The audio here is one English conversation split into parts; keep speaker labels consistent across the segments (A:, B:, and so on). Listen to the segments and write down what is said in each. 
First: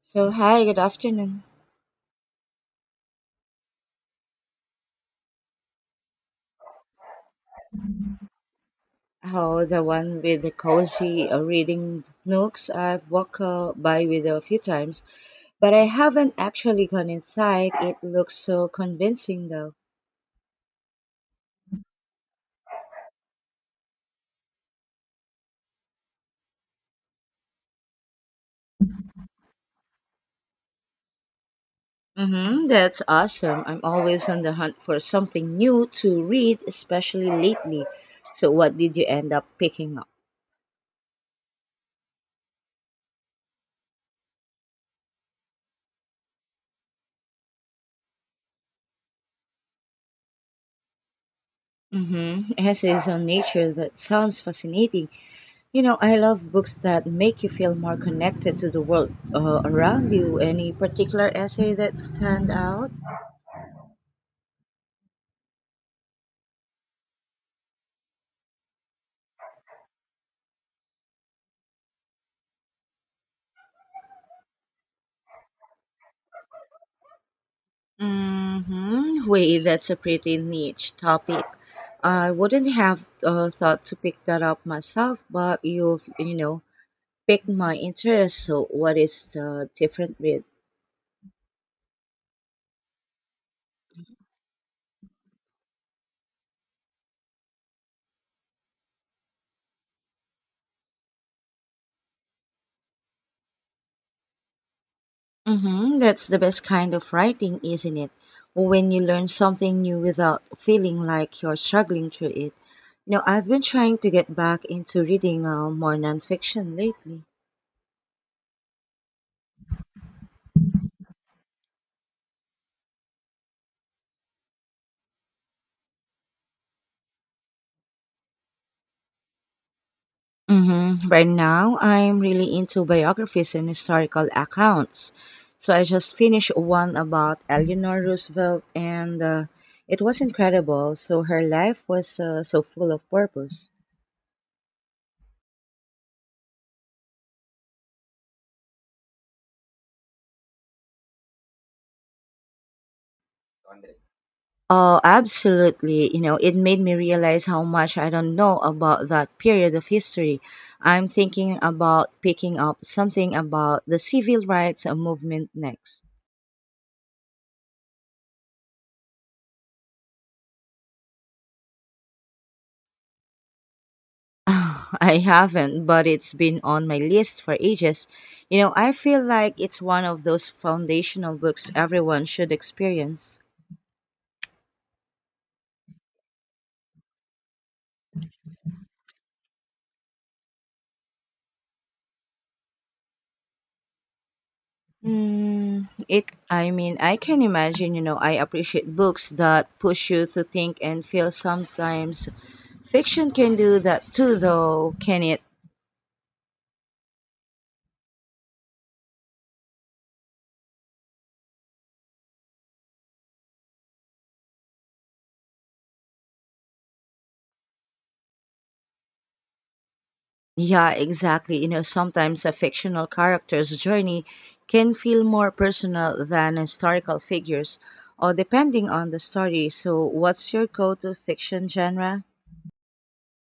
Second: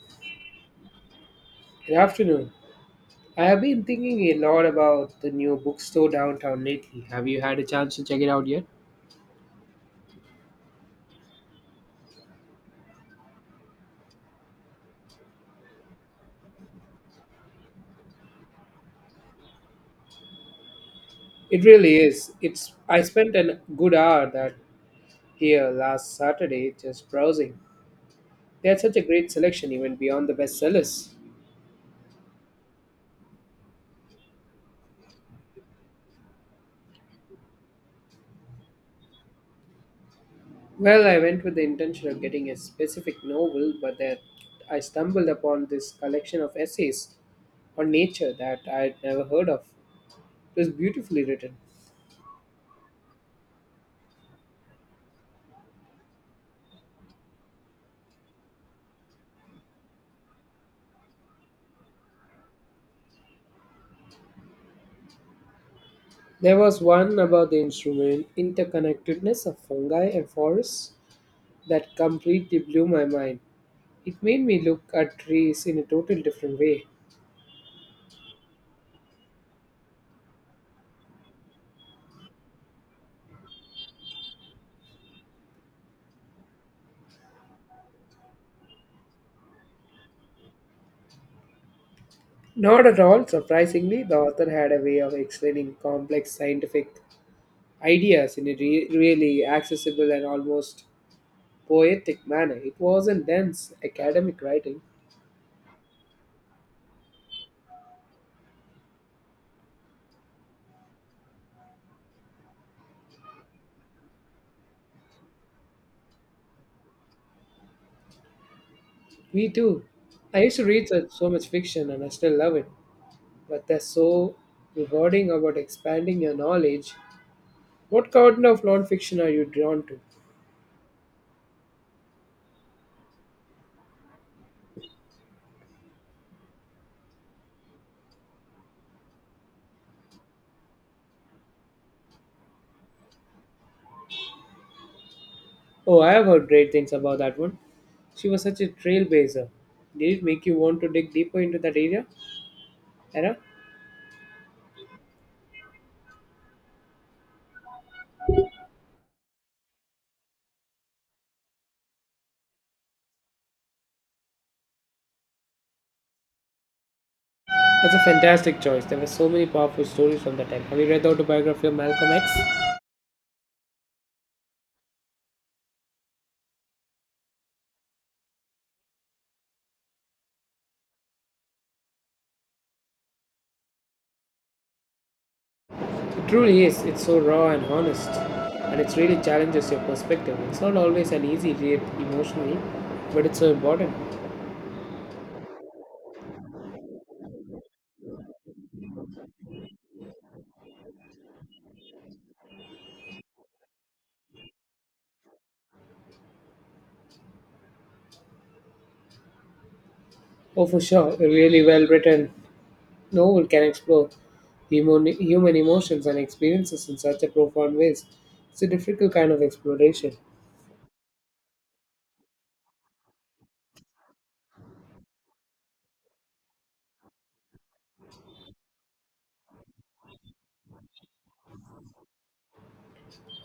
A: So, hi, good afternoon.
B: Good afternoon. I have been thinking a lot about the new bookstore downtown lately. Have you had a chance to check it out yet?
A: Oh, the one with the cozy reading nooks I've walked by with a few times, but I haven't actually gone inside. It looks so convincing, though.
B: It really is. It's I spent a good hour that here last Saturday just browsing. They had such a great selection even beyond the bestsellers.
A: Mm-hmm, that's awesome. I'm always on the hunt for something new to read, especially lately. So, what did you end up picking up?
B: Well, I went with the intention of getting a specific novel, but then I stumbled upon this collection of essays on nature that I'd never heard of. It was beautifully written.
A: Mm-hmm, essays on nature. That sounds fascinating. You know, I love books that make you feel more connected to the world around you. Any particular essay that stand out?
B: There was one about the instrument interconnectedness of fungi and forests that completely blew my mind. It made me look at trees in a totally different way.
A: Mm-hmm. Wait, that's a pretty niche topic. I wouldn't have thought to pick that up myself, but you've picked my interest. So, what is the different read?
B: Not at all surprisingly, the author had a way of explaining complex scientific ideas in a really accessible and almost poetic manner. It wasn't dense academic writing.
A: Mm-hmm. That's the best kind of writing, isn't it? Well, when you learn something new without feeling like you're struggling through it. You know, I've been trying to get back into reading more nonfiction lately.
B: Me too. I used to read so much fiction and I still love it, but there's so rewarding about expanding your knowledge. What kind of non-fiction are you drawn to?
A: Mm-hmm. Right now, I'm really into biographies and historical accounts. So I just finished one about Eleanor Roosevelt, and it was incredible. So her life was so full of purpose.
B: Oh, I have heard great things about that one. She was such a trailblazer. Did it make you want to dig deeper into that area? Era?
A: Oh, absolutely. You know, it made me realize how much I don't know about that period of history. I'm thinking about picking up something about the civil rights movement next.
B: That's a fantastic choice. There were so many powerful stories from that time. Have you read the autobiography of Malcolm X?
A: I haven't, but it's been on my list for ages. You know, I feel like it's one of those foundational books everyone should experience.
B: It truly is. It's so raw and honest. And it really challenges your perspective. It's not always an easy read emotionally, but it's so important.
A: I mean, I can imagine, you know, I appreciate books that push you to think and feel sometimes. Fiction can do that too, though, can it?
B: Oh, for sure. Really well written novel can explore human emotions and experiences in such a profound ways. It's a difficult kind of exploration.
A: Yeah, exactly. You know, sometimes a fictional character's journey can feel more personal than historical figures, or depending on the story. So, what's your go to fiction genre?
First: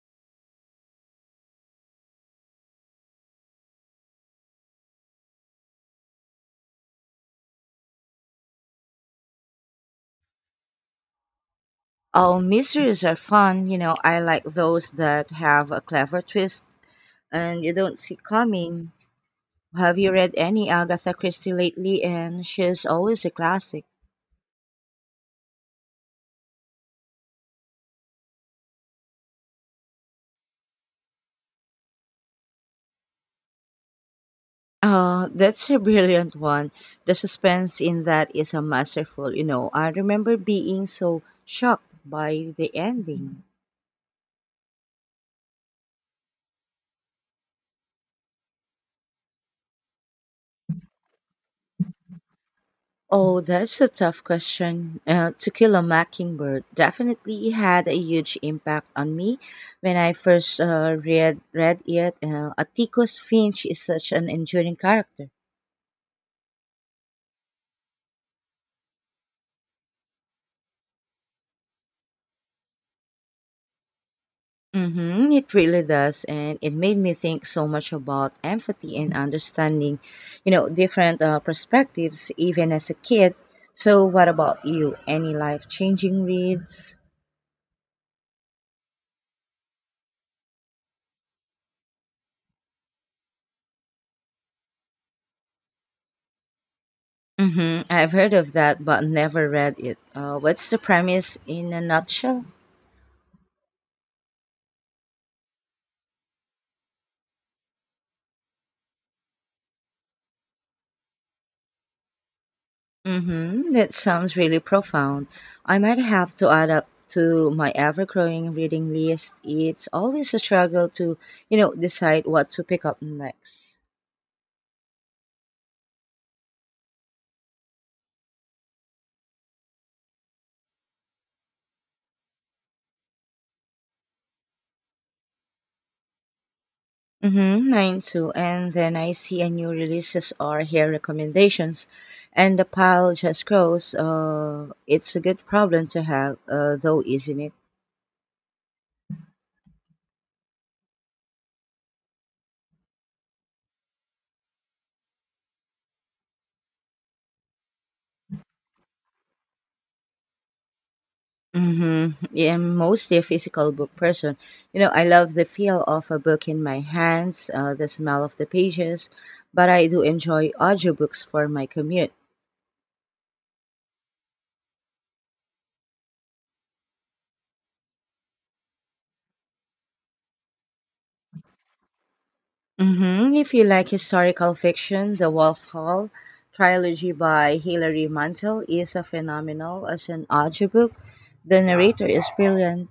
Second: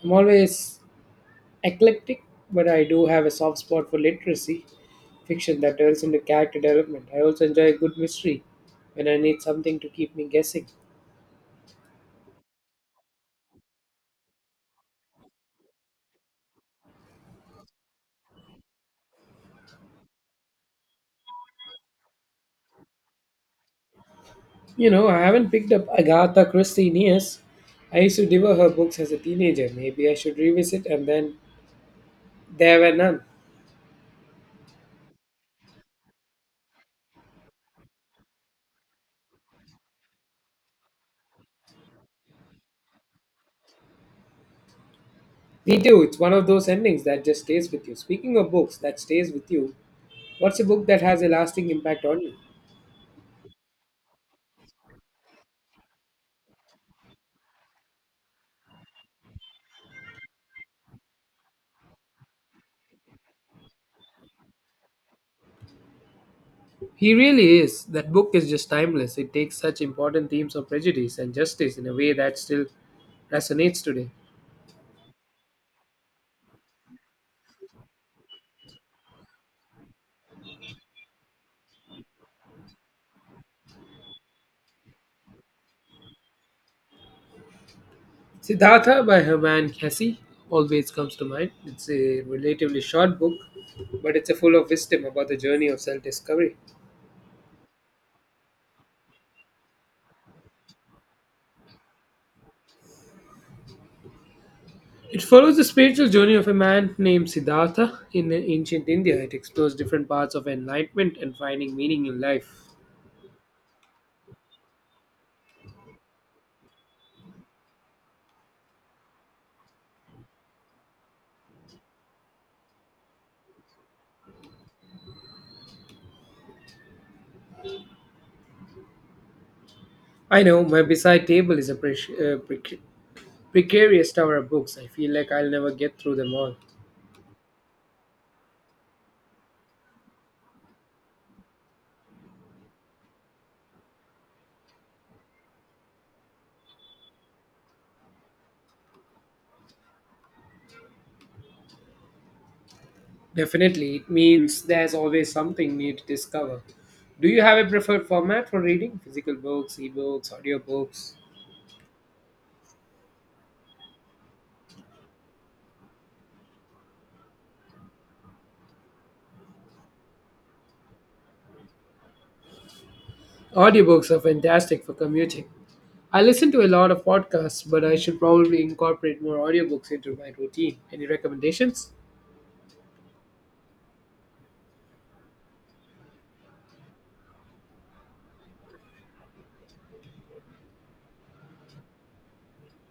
B: I'm always eclectic, but I do have a soft spot for literacy fiction that delves into character development. I also enjoy a good mystery when I need something to keep me guessing.
A: Oh, mysteries are fun. You know, I like those that have a clever twist and you don't see coming. Have you read any Agatha Christie lately? And she's always a classic.
B: You know, I haven't picked up Agatha Christie in years. I used to devour her books as a teenager. Maybe I should revisit, and then there were none.
A: That's a brilliant one. The suspense in that is a masterful, you know. I remember being so shocked by the ending.
B: Me too. It's one of those endings that just stays with you. Speaking of books that stays with you, what's a book that has a lasting impact on you?
A: Oh, that's a tough question. To Kill a Mockingbird definitely had a huge impact on me when I first read it. Atticus Finch is such an enduring character.
B: He really is. That book is just timeless. It takes such important themes of prejudice and justice in a way that still resonates today.
A: Mm-hmm, it really does. And it made me think so much about empathy and understanding, you know, different perspectives, even as a kid. So, what about you? Any life changing reads?
B: Siddhartha by Herman Hesse always comes to mind. It's a relatively short book, but it's a full of wisdom about the journey of self-discovery.
A: Mm-hmm, I've heard of that, but never read it. What's the premise in a nutshell?
B: It follows the spiritual journey of a man named Siddhartha in ancient India. It explores different paths of enlightenment and finding meaning in life.
A: Mm-hmm, that sounds really profound. I might have to add up to my ever growing reading list. It's always a struggle to, you know, decide what to pick up next.
B: I know my beside table is a precarious tower of books. I feel like I'll never get through them all.
A: Mm-hmm, mine too. And then I see a new releases or hear recommendations, and the pile just grows. It's a good problem to have, though, isn't it?
B: Definitely, it means there's always something new to discover. Do you have a preferred format for reading? Physical books, ebooks, audiobooks?
A: Mm-hmm. Yeah, I'm mostly a physical book person. You know, I love the feel of a book in my hands, the smell of the pages, but I do enjoy audiobooks for my commute.
B: Audiobooks are fantastic for commuting. I listen to a lot of podcasts, but I should probably incorporate more audiobooks into my routine. Any recommendations?
A: If you like historical fiction, the Wolf Hall trilogy by Hilary Mantel is a phenomenal as an audiobook. The narrator is brilliant.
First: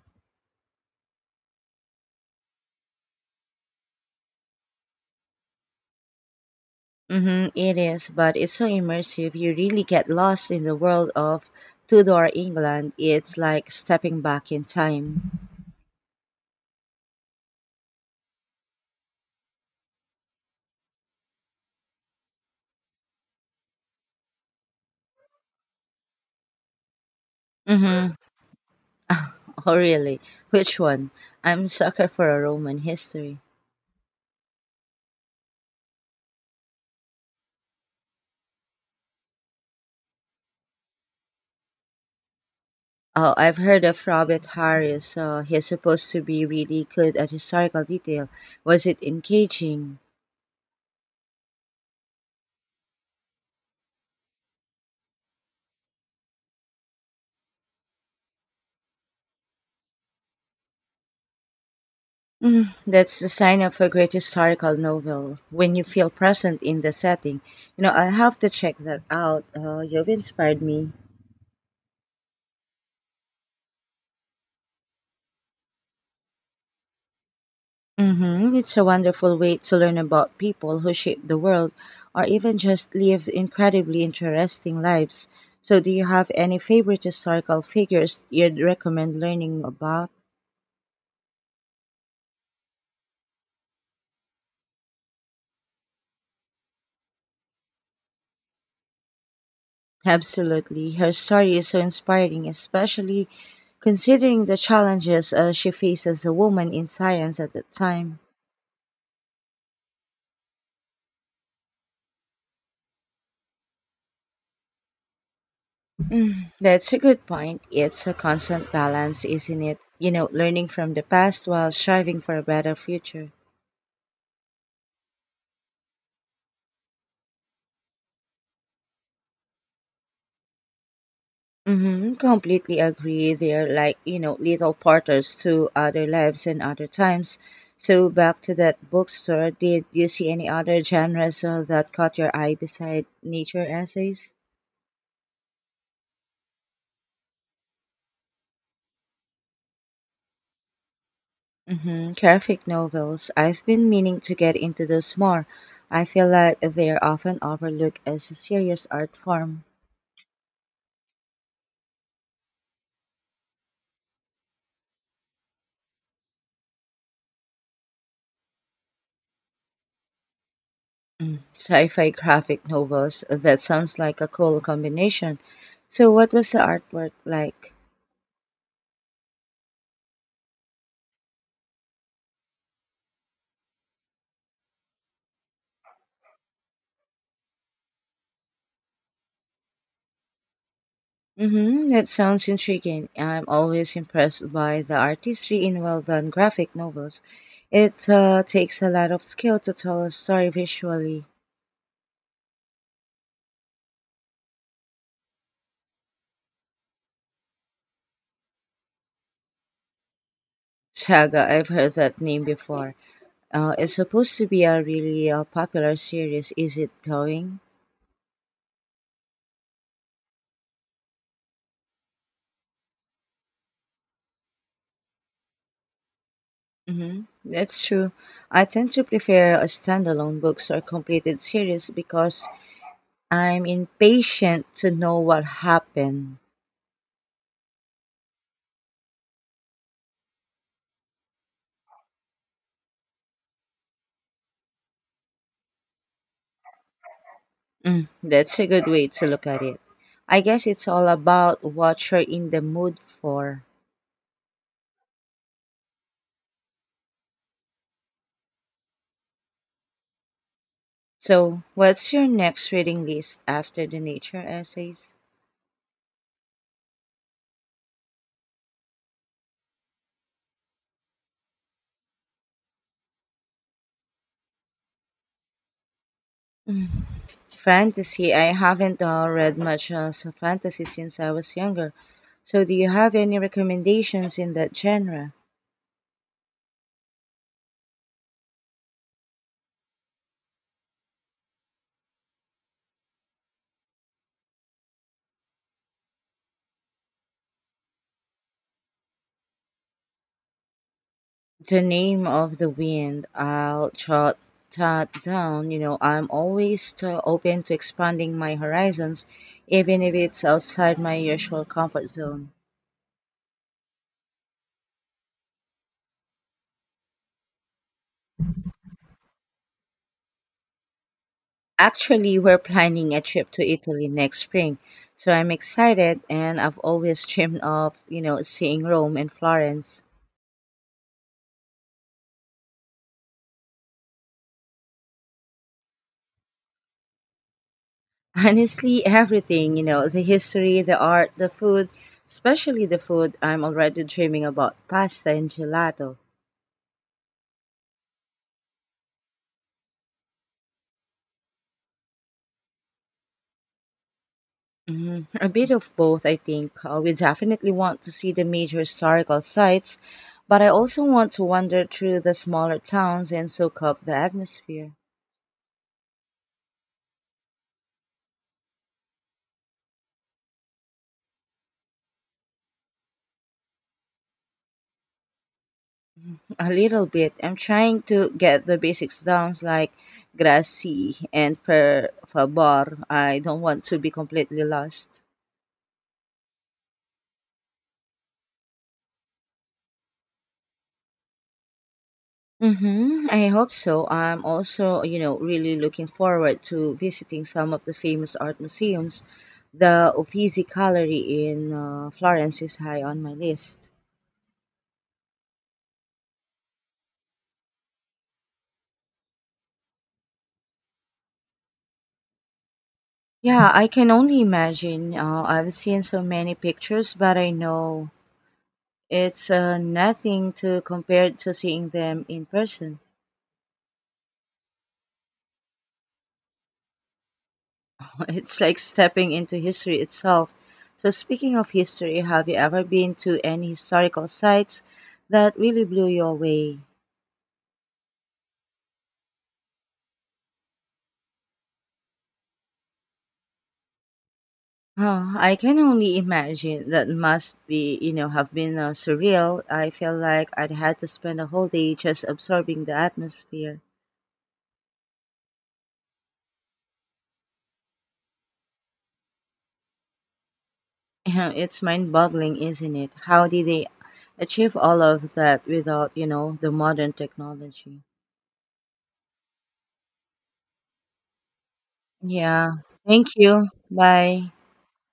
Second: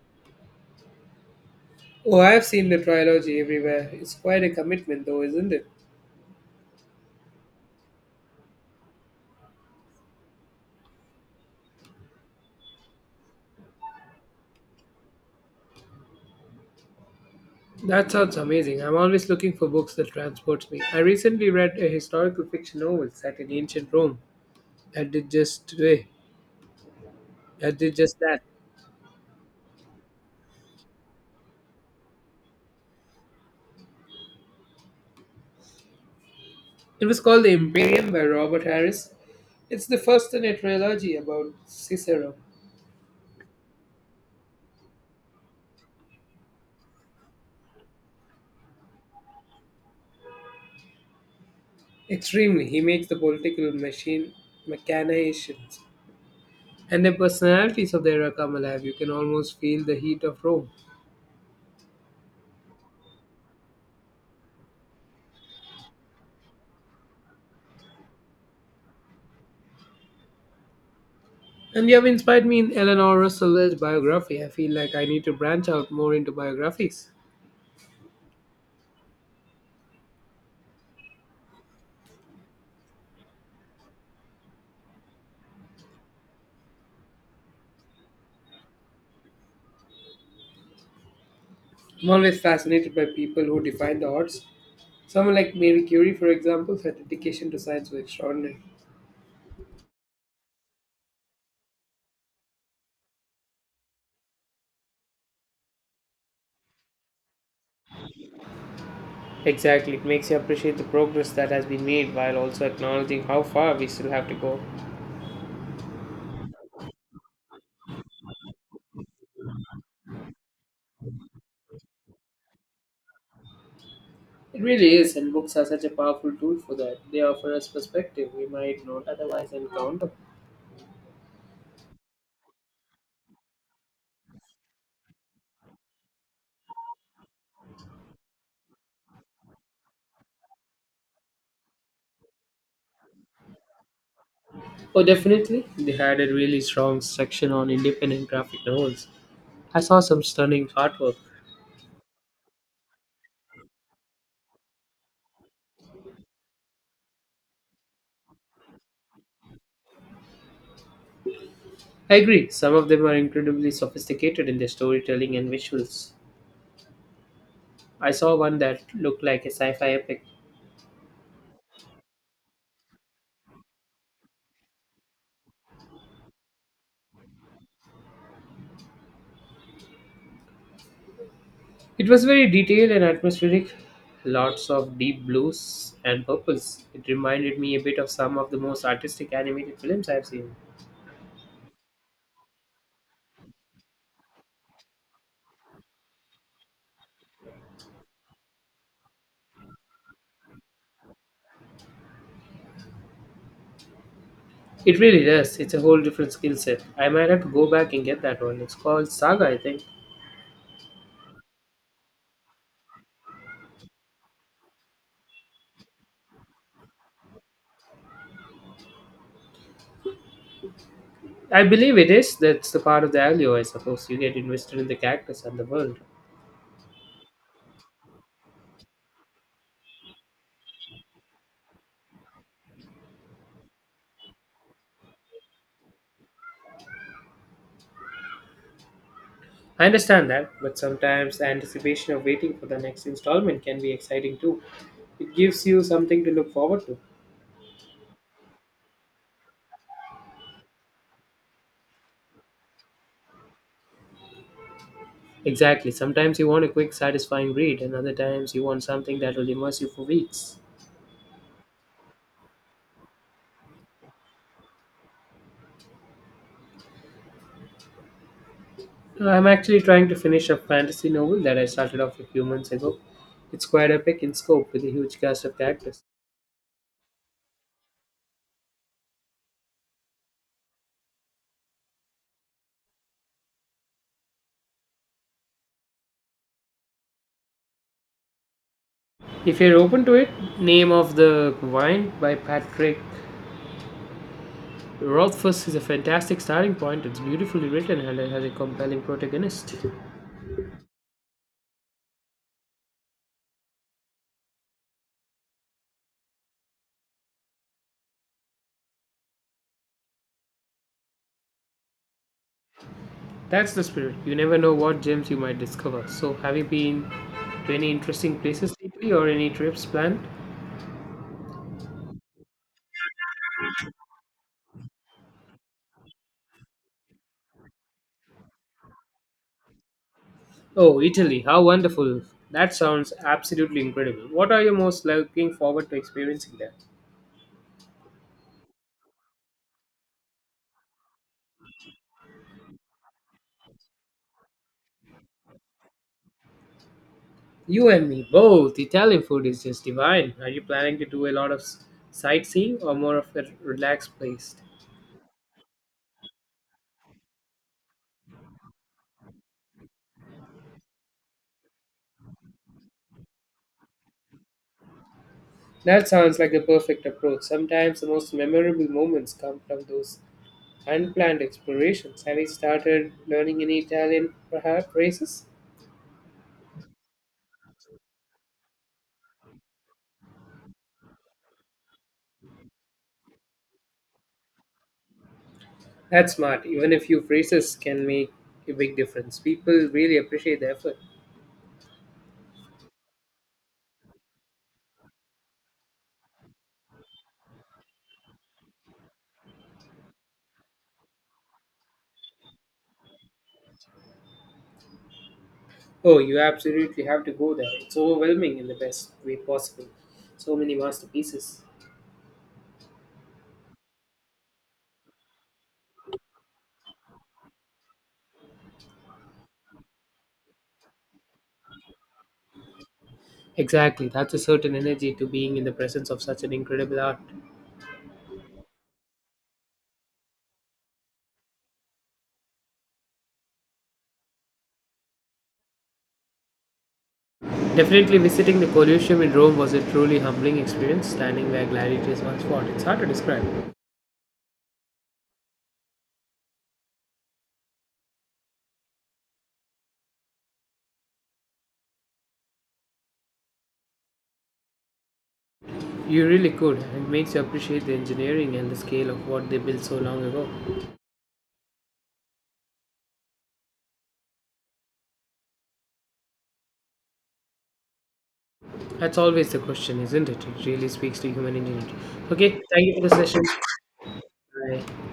B: Oh, I have seen the trilogy everywhere. It's quite a commitment, though, isn't it?
A: Mm-hmm, it is, but it's so immersive. You really get lost in the world of Tudor England. It's like stepping back in time.
B: That sounds amazing. I'm always looking for books that transports me. I recently read a historical fiction novel set in ancient Rome that did just today. That did
A: Mm-hmm.
B: just that.
A: Oh, really? Which one? I'm a sucker for a Roman history.
B: It was called The Imperium by Robert Harris. It's the first in a trilogy about Cicero.
A: Oh, I've heard of Robert Harris. He's supposed to be really good at historical detail. Was it engaging?
B: Extremely, he makes the political machine machinations and the personalities of the era come alive. You can almost feel the heat of Rome.
A: Mm, that's the sign of a great historical novel when you feel present in the setting. You know, I'll have to check that out. You've inspired me.
B: And you have inspired me in Eleanor Roosevelt's biography. I feel like I need to branch out more into biographies.
A: Mm-hmm. It's a wonderful way to learn about people who shaped the world or even just lived incredibly interesting lives. So, do you have any favorite historical figures you'd recommend learning about?
B: I'm always fascinated by people who define the odds. Someone like Marie Curie, for example, her dedication to science was extraordinary.
A: Absolutely. Her story is so inspiring, especially considering the challenges she faced as a woman in science at the time.
B: Exactly, it makes you appreciate the progress that has been made while also acknowledging how far we still have to go.
A: That's a good point. It's a constant balance, isn't it? You know, learning from the past while striving for a better future.
B: It really is, and books are such a powerful tool for that. They offer us perspective we might not otherwise encounter.
A: Mm-hmm. Completely agree. They're like, you know, little porters to other lives and other times. So back to that bookstore, did you see any other genres that caught your eye beside nature essays?
B: Oh, definitely. They had a really strong section on independent graphic novels. I saw some stunning artwork.
A: Graphic novels. I've been meaning to get into those more. I feel like they're often overlooked as a serious art form.
B: I agree, some of them are incredibly sophisticated in their storytelling and visuals. I saw one that looked like a sci fi epic.
A: Sci fi graphic novels. That sounds like a cool combination. So, what was the artwork like?
B: It was very detailed and atmospheric, lots of deep blues and purples. It reminded me a bit of some of the most artistic animated films I've seen.
A: Mm-hmm, that sounds intriguing. I'm always impressed by the artistry in well done graphic novels. It takes a lot of skill to tell a story visually.
B: It really does, it's a whole different skill set. I might have to go back and get that one. It's called Saga, I think.
A: Saga, I've heard that name before. It's supposed to be a really popular series. Is it going?
B: I believe it is. That's the part of the value, I suppose. You get invested in the characters and the world.
A: Mm-hmm. That's true. I tend to prefer a standalone books or completed series because I'm impatient to know what happened.
B: I understand that, but sometimes the anticipation of waiting for the next installment can be exciting too. It gives you something to look forward to.
A: Mm, that's a good way to look at it. I guess it's all about what you're in the mood for.
B: Exactly. Sometimes you want a quick, satisfying read, and other times you want something that will immerse you for weeks.
A: So, what's your next reading list after the nature essays?
B: I'm actually trying to finish a fantasy novel that I started off a few months ago. It's quite epic in scope with a huge cast of characters.
A: Fantasy. I haven't read much fantasy since I was younger. So, do you have any recommendations in that genre?
B: If you're open to it, Name of the Wine by Patrick Rothfuss is a fantastic starting point. It's beautifully written and it has a compelling protagonist.
A: The Name of the Wind. I'll jot that down. You know, I'm always open to expanding my horizons, even if it's outside my usual comfort zone.
B: That's the spirit. You never know what gems you might discover. So, have you been to any interesting places lately or any trips planned?
A: Actually, we're planning a trip to Italy next spring, so I'm excited, and I've always dreamed of, you know, seeing Rome and Florence.
B: Oh, Italy. How wonderful. That sounds absolutely incredible. What are you most looking forward to experiencing there?
A: Honestly, everything, you know, the history, the art, the food, especially the food, I'm already dreaming about pasta and gelato.
B: You and me both. Italian food is just divine. Are you planning to do a lot of sightseeing or more of a relaxed place?
A: A bit of both, I think. We definitely want to see the major historical sites, but I also want to wander through the smaller towns and soak up the atmosphere
B: That sounds like the perfect approach. Sometimes the most memorable moments come from those unplanned explorations. Have you started learning any Italian, perhaps, phrases?
A: a little bit. I'm trying to get the basics down, like grazie and per favor. I don't want to be completely lost.
B: That's smart. Even a few phrases can make a big difference. People really appreciate the effort.
A: Mm-hmm. I hope so. I'm also, you know, really looking forward to visiting some of the famous art museums. The Uffizi Gallery in Florence is high on my list.
B: Oh, you absolutely have to go there. It's overwhelming in the best way possible. So many masterpieces.
A: Yeah, I can only imagine. I've seen so many pictures, but I know it's nothing to compare to seeing them in person.
B: Exactly. That's a certain energy to being in the presence of such an incredible art.
A: It's like stepping into history itself. So, speaking of history, have you ever been to any historical sites that really blew you away?
B: Definitely visiting the Colosseum in Rome was a truly humbling experience, standing where gladiators once fought. It's hard to describe.
A: Oh, I can only imagine. That must be, you know, have been surreal. I feel like I'd had to spend a whole day just absorbing the atmosphere.
B: You really could. It makes you appreciate the engineering and the scale of what they built so long ago.
A: It's mind-boggling, isn't it? How did they achieve all of that without, you know, the modern technology?
B: That's always the question, isn't it? It really speaks to human ingenuity. Okay,
A: Yeah.
B: thank you for the
A: Thank
B: session.
A: you. Bye.
B: Bye.